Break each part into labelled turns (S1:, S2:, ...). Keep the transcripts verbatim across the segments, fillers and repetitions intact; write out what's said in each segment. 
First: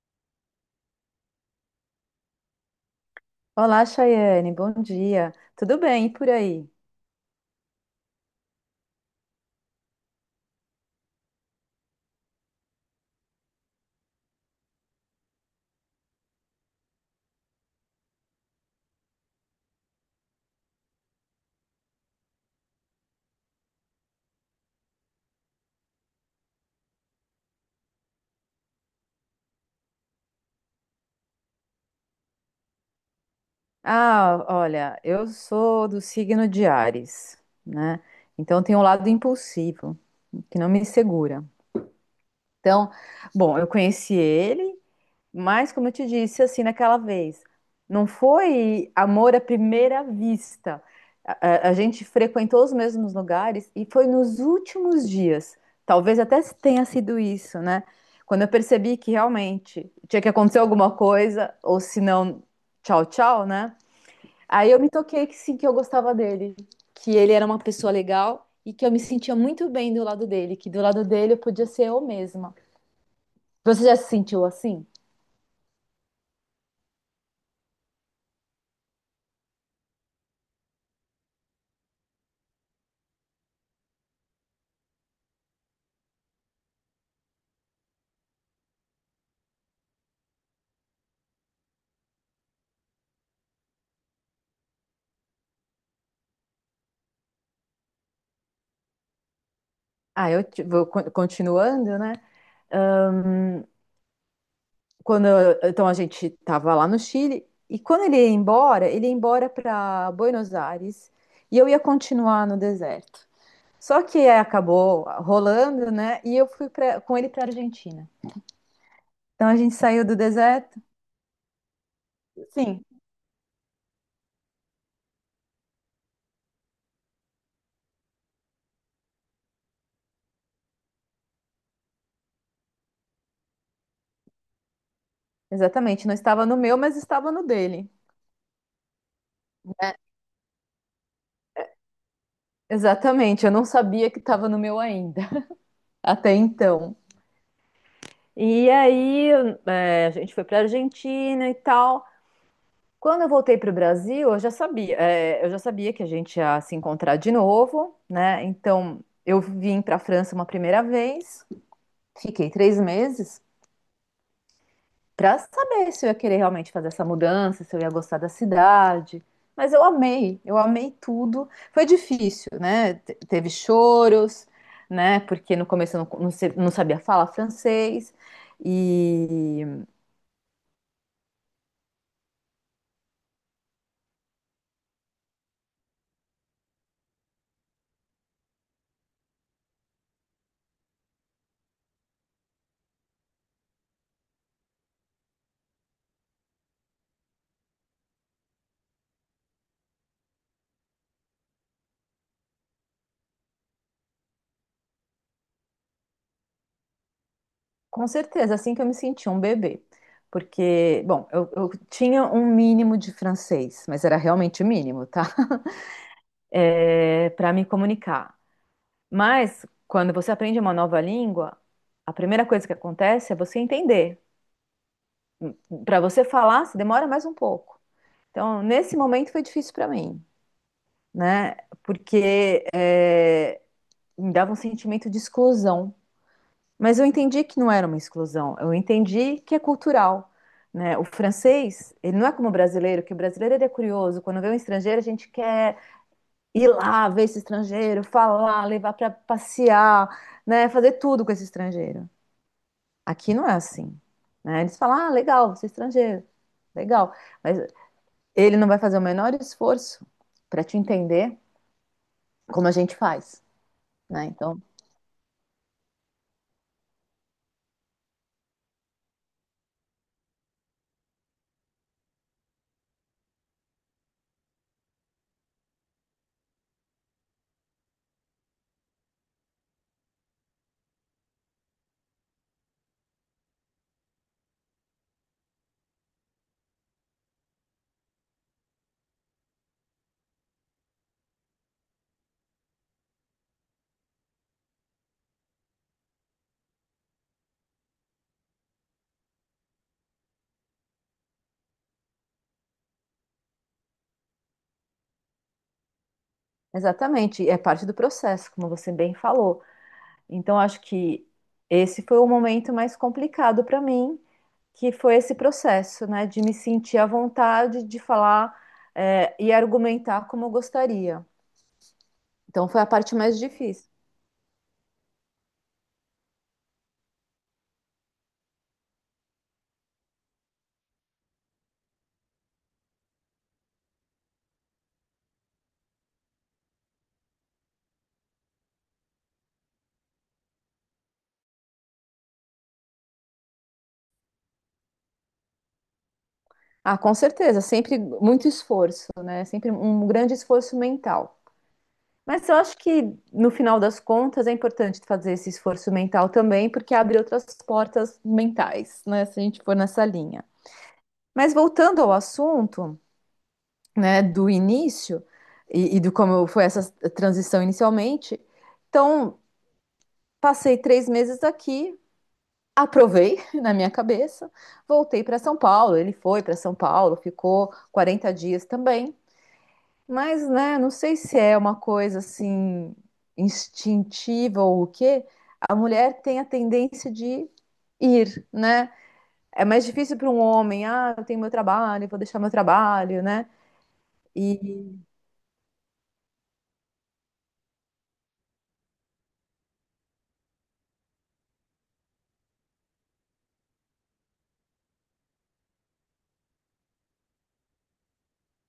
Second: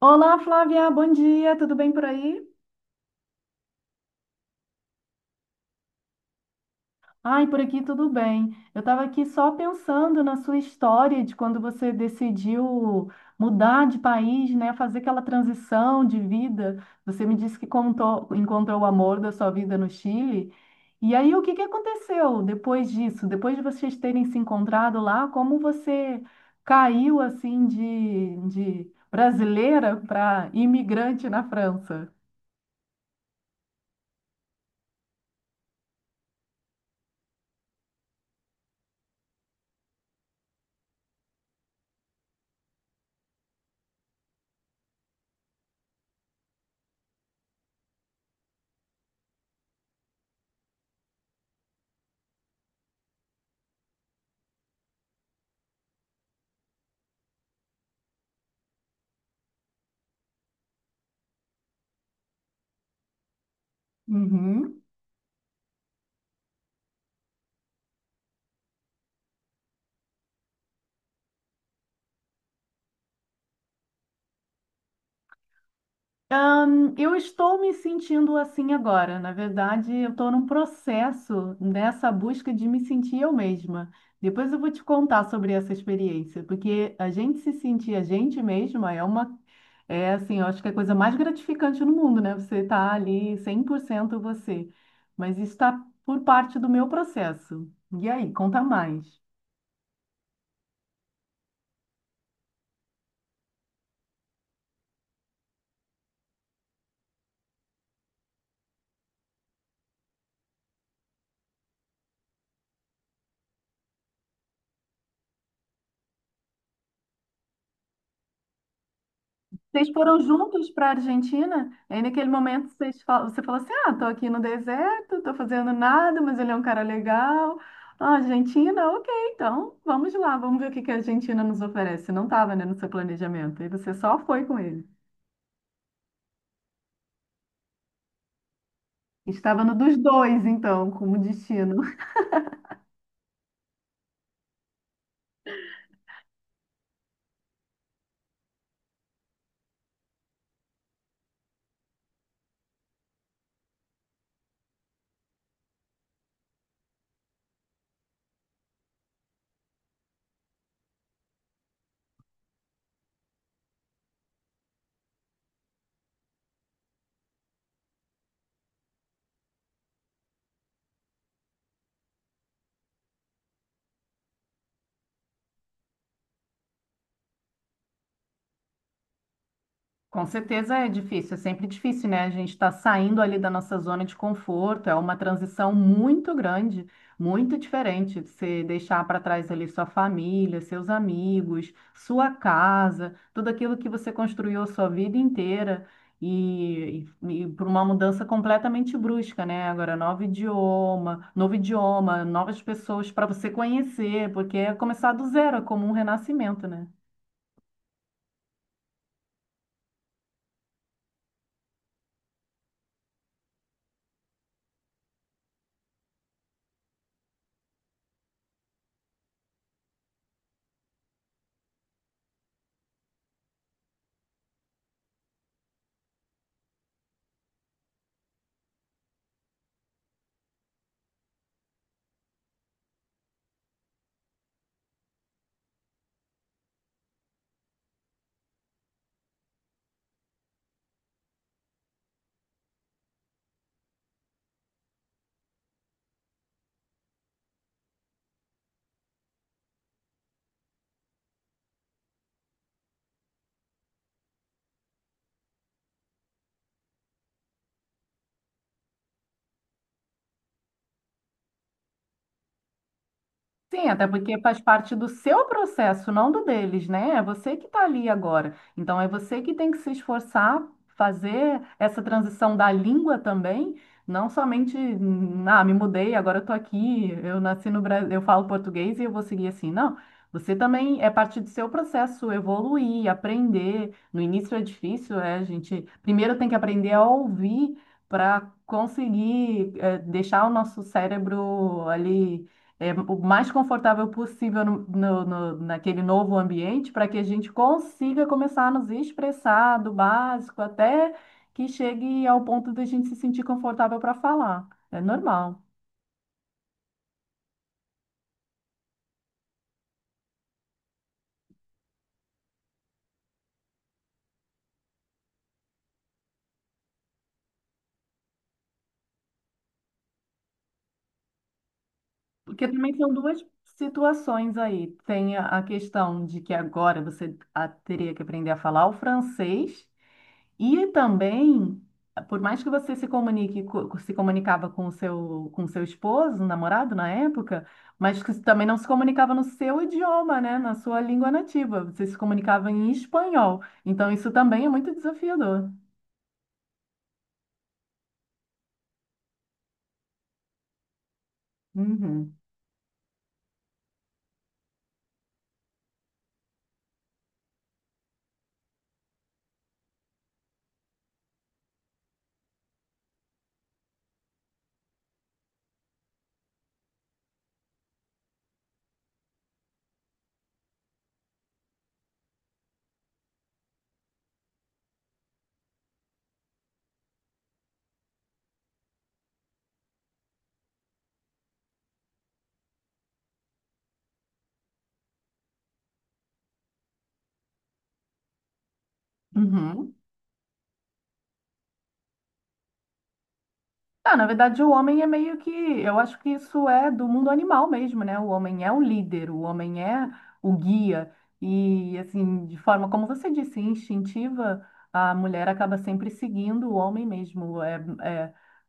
S1: Olá, Flávia, bom dia, tudo bem por aí?
S2: Olá, Chayane, bom dia. Tudo bem e por aí?
S1: Ai, por aqui tudo bem. Eu estava aqui só pensando na sua história de quando você decidiu mudar de país, né, fazer aquela transição de vida. Você me disse que contou- encontrou o amor da sua vida no Chile. E aí, o que que aconteceu depois disso? Depois de vocês terem se encontrado lá, como você caiu assim de, de brasileira para imigrante na França?
S2: Ah, olha, eu sou do signo de Áries, né? Então tem um lado impulsivo que não me segura. Então, bom, eu conheci ele, mas, como eu te disse, assim, naquela vez, não foi amor à primeira vista. A, a- a gente frequentou os mesmos lugares e foi nos últimos dias. Talvez até tenha sido isso, né? Quando eu percebi que realmente tinha que acontecer alguma coisa, ou se não, tchau, tchau, né? Aí eu
S1: Uhum.
S2: me toquei que sim, que eu gostava dele, que ele era uma pessoa legal e que eu me sentia muito bem do lado dele, que do lado dele eu podia ser eu mesma. Você já se sentiu assim?
S1: Ahn, eu estou me sentindo assim agora. Na verdade, eu estou num processo nessa busca de me sentir eu mesma. Depois eu vou te contar sobre essa experiência, porque a gente se sentir a gente mesma é uma, é assim, eu acho que é a coisa mais gratificante no mundo, né? Você tá ali cem por cento você. Mas isso está por parte do meu processo. E aí, conta mais.
S2: Ah, eu te- vou con- continuando, né? Ahn, quando eu- então a gente estava lá no Chile e quando ele ia embora, ele ia embora para Buenos Aires e eu ia continuar no deserto. Só que é, acabou rolando, né? E eu fui pra- com ele para Argentina. Então a gente
S1: Vocês
S2: saiu do
S1: foram juntos
S2: deserto.
S1: para a Argentina? Aí naquele momento
S2: Sim,
S1: vocês falam, você fala assim: ah, tô aqui no deserto, tô fazendo nada, mas ele é um cara legal. Ah, Argentina, ok, então vamos lá, vamos ver o que que a Argentina nos oferece. Não estava, né, no seu planejamento. E você só foi com ele.
S2: exatamente. Não estava no meu, mas estava no dele.
S1: Estava no dos dois, então, como destino.
S2: Exatamente. Eu não sabia que estava no meu ainda até então. E aí, eh, a gente foi para Argentina e tal. Quando eu voltei para o Brasil, eu já sabia, é, eu já sabia que a gente ia se encontrar de novo, né? Então, eu vim para a França uma primeira vez, fiquei três meses para saber se eu ia querer realmente fazer essa mudança, se eu ia gostar da cidade. Mas eu amei, eu amei tudo. Foi difícil, né? Te- Teve choros, né? Porque no começo eu não, não se- não sabia falar francês.
S1: Com certeza é difícil, é sempre difícil, né? A gente está saindo ali da nossa zona de conforto, é uma transição muito grande, muito diferente. Você deixar para trás ali sua família, seus amigos, sua casa, tudo aquilo que você construiu a sua vida inteira e, e, por uma mudança completamente brusca, né? Agora, novo idioma, novo idioma, novas pessoas para você conhecer, porque é começar do zero, é como um renascimento, né?
S2: Com certeza, assim que eu me senti um bebê. Porque, bom, eu, eu tinha um mínimo de francês, mas era realmente mínimo, tá? É, para me comunicar. Mas, quando você aprende uma nova língua, a primeira coisa que acontece é você entender. Para você falar, se demora mais um pouco. Então, nesse momento foi difícil para mim, né? Porque me dava um sentimento de exclusão. Mas eu entendi que não era uma exclusão, eu entendi que é cultural, né? O francês, ele não é como o brasileiro, que o brasileiro ele é curioso, quando vê um estrangeiro, a gente quer ir lá, ver esse estrangeiro, falar, levar para passear, né, fazer tudo com esse estrangeiro. Aqui não é assim, né? Eles falam: "Ah, legal, você é estrangeiro". Legal, mas ele não vai fazer o menor esforço para te entender como a gente faz,
S1: Sim, até
S2: né?
S1: porque faz
S2: Então,
S1: parte do seu processo, não do deles, né? É você que está ali agora. Então, é você que tem que se esforçar, fazer essa transição da língua também, não somente, hum, ah, me mudei, agora eu estou aqui, eu nasci no Brasil, eu falo português e eu vou seguir assim. Não, você também é parte do seu processo evoluir, aprender. No início é difícil, é, a gente primeiro tem que aprender a ouvir para conseguir, eh, deixar o nosso cérebro ali é, o mais confortável possível no, no- no- naquele novo ambiente para que a gente consiga começar a nos expressar do básico até que chegue ao ponto de a gente se sentir confortável para falar. É normal.
S2: exatamente, é parte do processo, como você bem falou. Então, acho que esse foi o momento mais complicado para mim, que foi esse processo, né, de me sentir à vontade de falar, é, e argumentar como eu gostaria.
S1: Porque
S2: Então, foi a
S1: também são
S2: parte mais
S1: duas
S2: difícil.
S1: situações aí. Tem a a questão de que agora você ah, teria que aprender a falar o francês. E também, por mais que você se comunique, co- se comunicava com o seu, com o seu esposo, namorado na época, mas que também não se comunicava no seu idioma, né? Na sua língua nativa. Você se comunicava em espanhol. Então, isso também é muito desafiador.
S2: Ah, com certeza, sempre muito esforço, né? Sempre um grande esforço mental.
S1: Uhum.
S2: Mas eu acho que no final das contas é importante fazer esse esforço mental também, porque abre outras portas mentais, né? Se a gente for nessa linha. Mas voltando ao assunto, né, do início e, e do como foi essa transição inicialmente. Então, passei três meses aqui, aprovei na minha cabeça, voltei para São Paulo. Ele foi para São Paulo, ficou quarenta dias também. Mas, né, não sei se é uma coisa assim instintiva ou o quê, a mulher tem a tendência de ir, né? É mais
S1: Uhum.
S2: difícil para um homem, ah, eu tenho meu trabalho, vou deixar meu trabalho, né?
S1: Ah, na verdade, o
S2: E
S1: homem é meio que. Eu acho que isso é do mundo animal mesmo, né? O homem é o líder, o homem é o guia. E, assim, de forma, como você disse, instintiva, a mulher acaba sempre seguindo o homem mesmo. É,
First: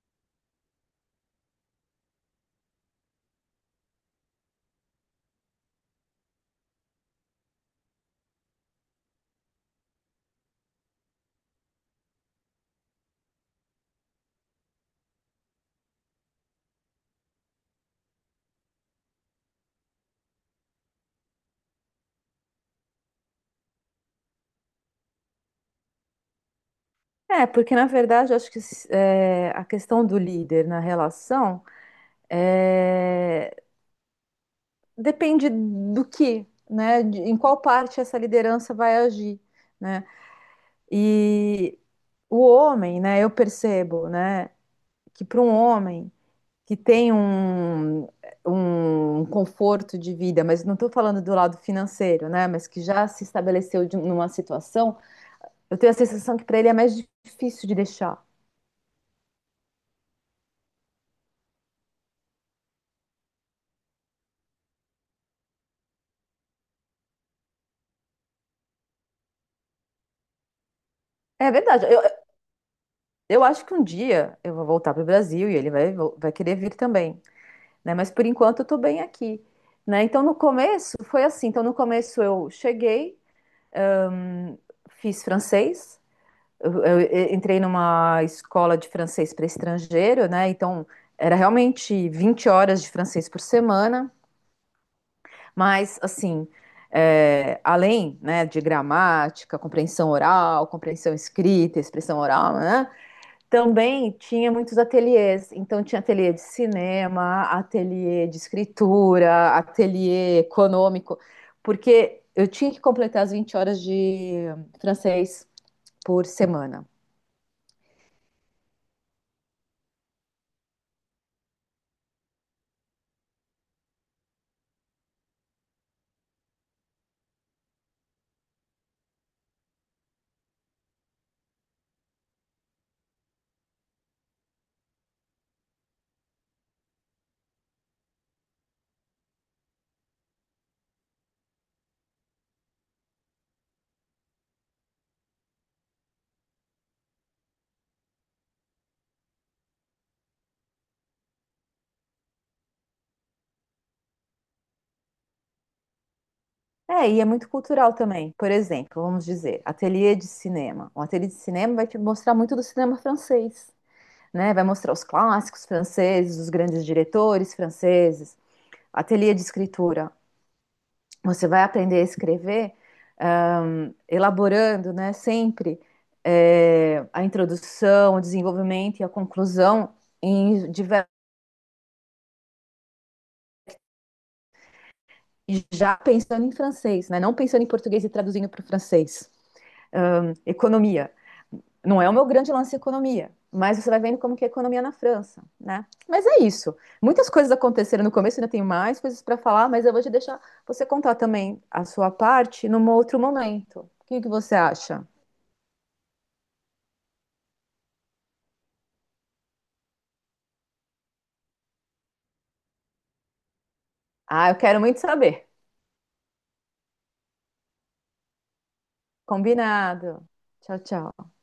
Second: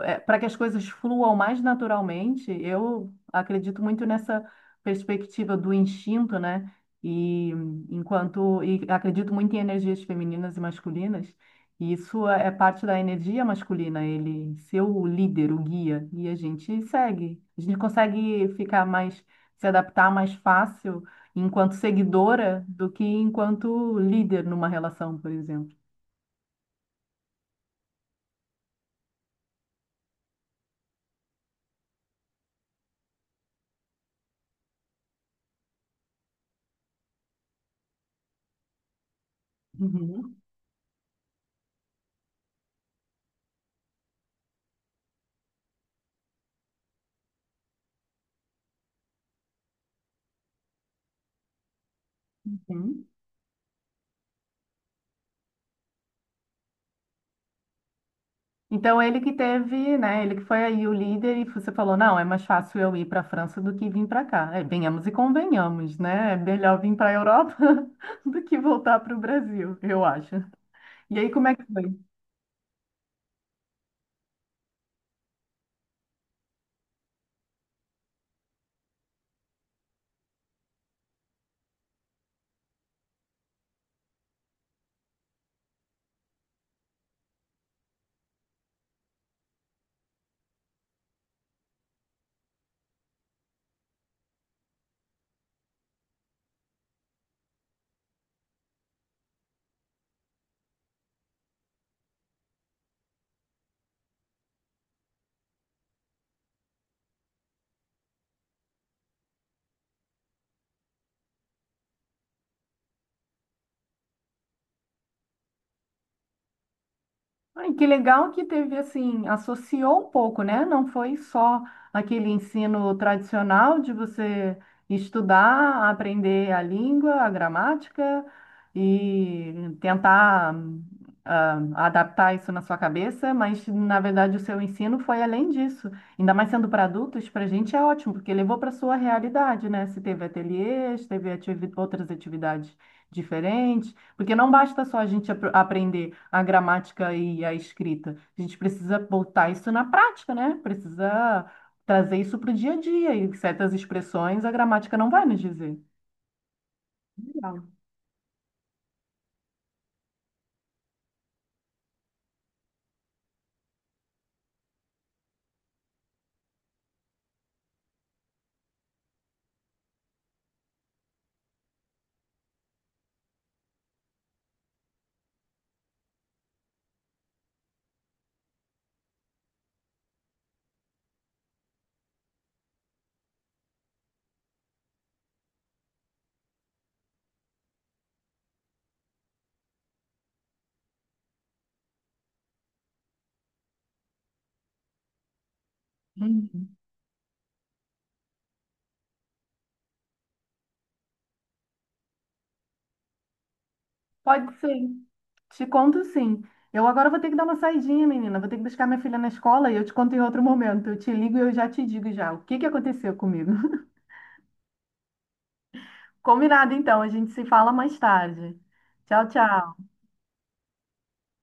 S1: é, para que as coisas fluam mais naturalmente, eu acredito muito nessa perspectiva do instinto, né? E enquanto. E acredito muito em energias femininas e masculinas. E isso é é parte da energia masculina, ele ser o líder, o guia, e a gente segue. A gente consegue ficar mais, se adaptar mais fácil enquanto seguidora do que enquanto líder numa relação, por exemplo.
S2: É, porque na verdade eu acho que é, a questão do líder na relação é, depende do que, né? de- em qual parte essa liderança vai agir, né?
S1: Uhum,
S2: E o homem, né? Eu percebo, né? Que para um homem que tem um, um conforto de vida, mas não estou falando do lado financeiro, né? Mas que
S1: uhum.
S2: já se estabeleceu de- numa situação, eu tenho a sensação que para ele é mais difícil de deixar.
S1: Então ele que teve, né? Ele que foi aí o líder e você falou, não, é mais fácil eu ir para a França do que vir para cá. É, venhamos e convenhamos, né? É melhor vir para a Europa do que voltar para o Brasil, eu acho. E aí como
S2: É
S1: é que foi?
S2: verdade. Eu, Eu acho que um dia eu vou voltar para o Brasil e ele vai, vo- vai querer vir também, né? Mas por enquanto eu tô bem aqui, né? Então no começo foi assim. Então no começo eu cheguei, hum, fiz francês, eu, eu e- entrei numa escola de francês para estrangeiro, né? Então era realmente vinte horas de francês por semana, mas assim, é, além, né, de gramática, compreensão oral, compreensão escrita, expressão oral, né? Também tinha muitos ateliês, então tinha ateliê de cinema, ateliê de escritura, ateliê econômico, porque eu tinha que completar as vinte horas de francês por semana.
S1: Ai, que legal que teve assim, associou um pouco, né? Não foi só aquele ensino tradicional de você estudar, aprender a língua, a gramática e tentar ah, adaptar isso na sua cabeça, mas na verdade o seu ensino foi além disso. Ainda mais sendo para adultos, para a gente é ótimo, porque levou para a sua realidade, né? Se teve ateliês, teve ativi- outras atividades diferentes. Porque não basta só a gente apr- aprender a gramática e a escrita. A gente precisa botar isso na prática, né? Precisa trazer isso para o dia a dia. E certas expressões a gramática não vai nos dizer.
S2: É, e é muito
S1: Legal.
S2: cultural também. Por exemplo, vamos dizer, ateliê de cinema. Um ateliê de cinema vai te mostrar muito do cinema francês, né? Vai mostrar os clássicos franceses, os grandes diretores franceses. Ateliê de escritura. Você vai aprender a escrever, ahn, elaborando, né, sempre é, a introdução, o desenvolvimento e a conclusão em diver- já pensando em francês, né? Não pensando em português e traduzindo para o francês. Ahn, economia. Não é o meu grande lance economia, mas você vai vendo como que é a economia na França, né? Mas é isso.
S1: Uhum.
S2: Muitas coisas aconteceram no começo, ainda tem mais coisas para falar, mas eu vou te deixar você contar também a sua parte num outro momento. O que que
S1: Pode
S2: você
S1: ser.
S2: acha?
S1: Te conto sim. Eu agora vou ter que dar uma saidinha, menina. Vou ter que buscar minha filha na escola e eu te conto em outro momento. Eu te ligo e eu já te digo já o que que aconteceu comigo.
S2: Ah, eu quero muito saber.
S1: Combinado, então. A gente se fala mais tarde. Tchau, tchau.
S2: Combinado. Tchau, tchau.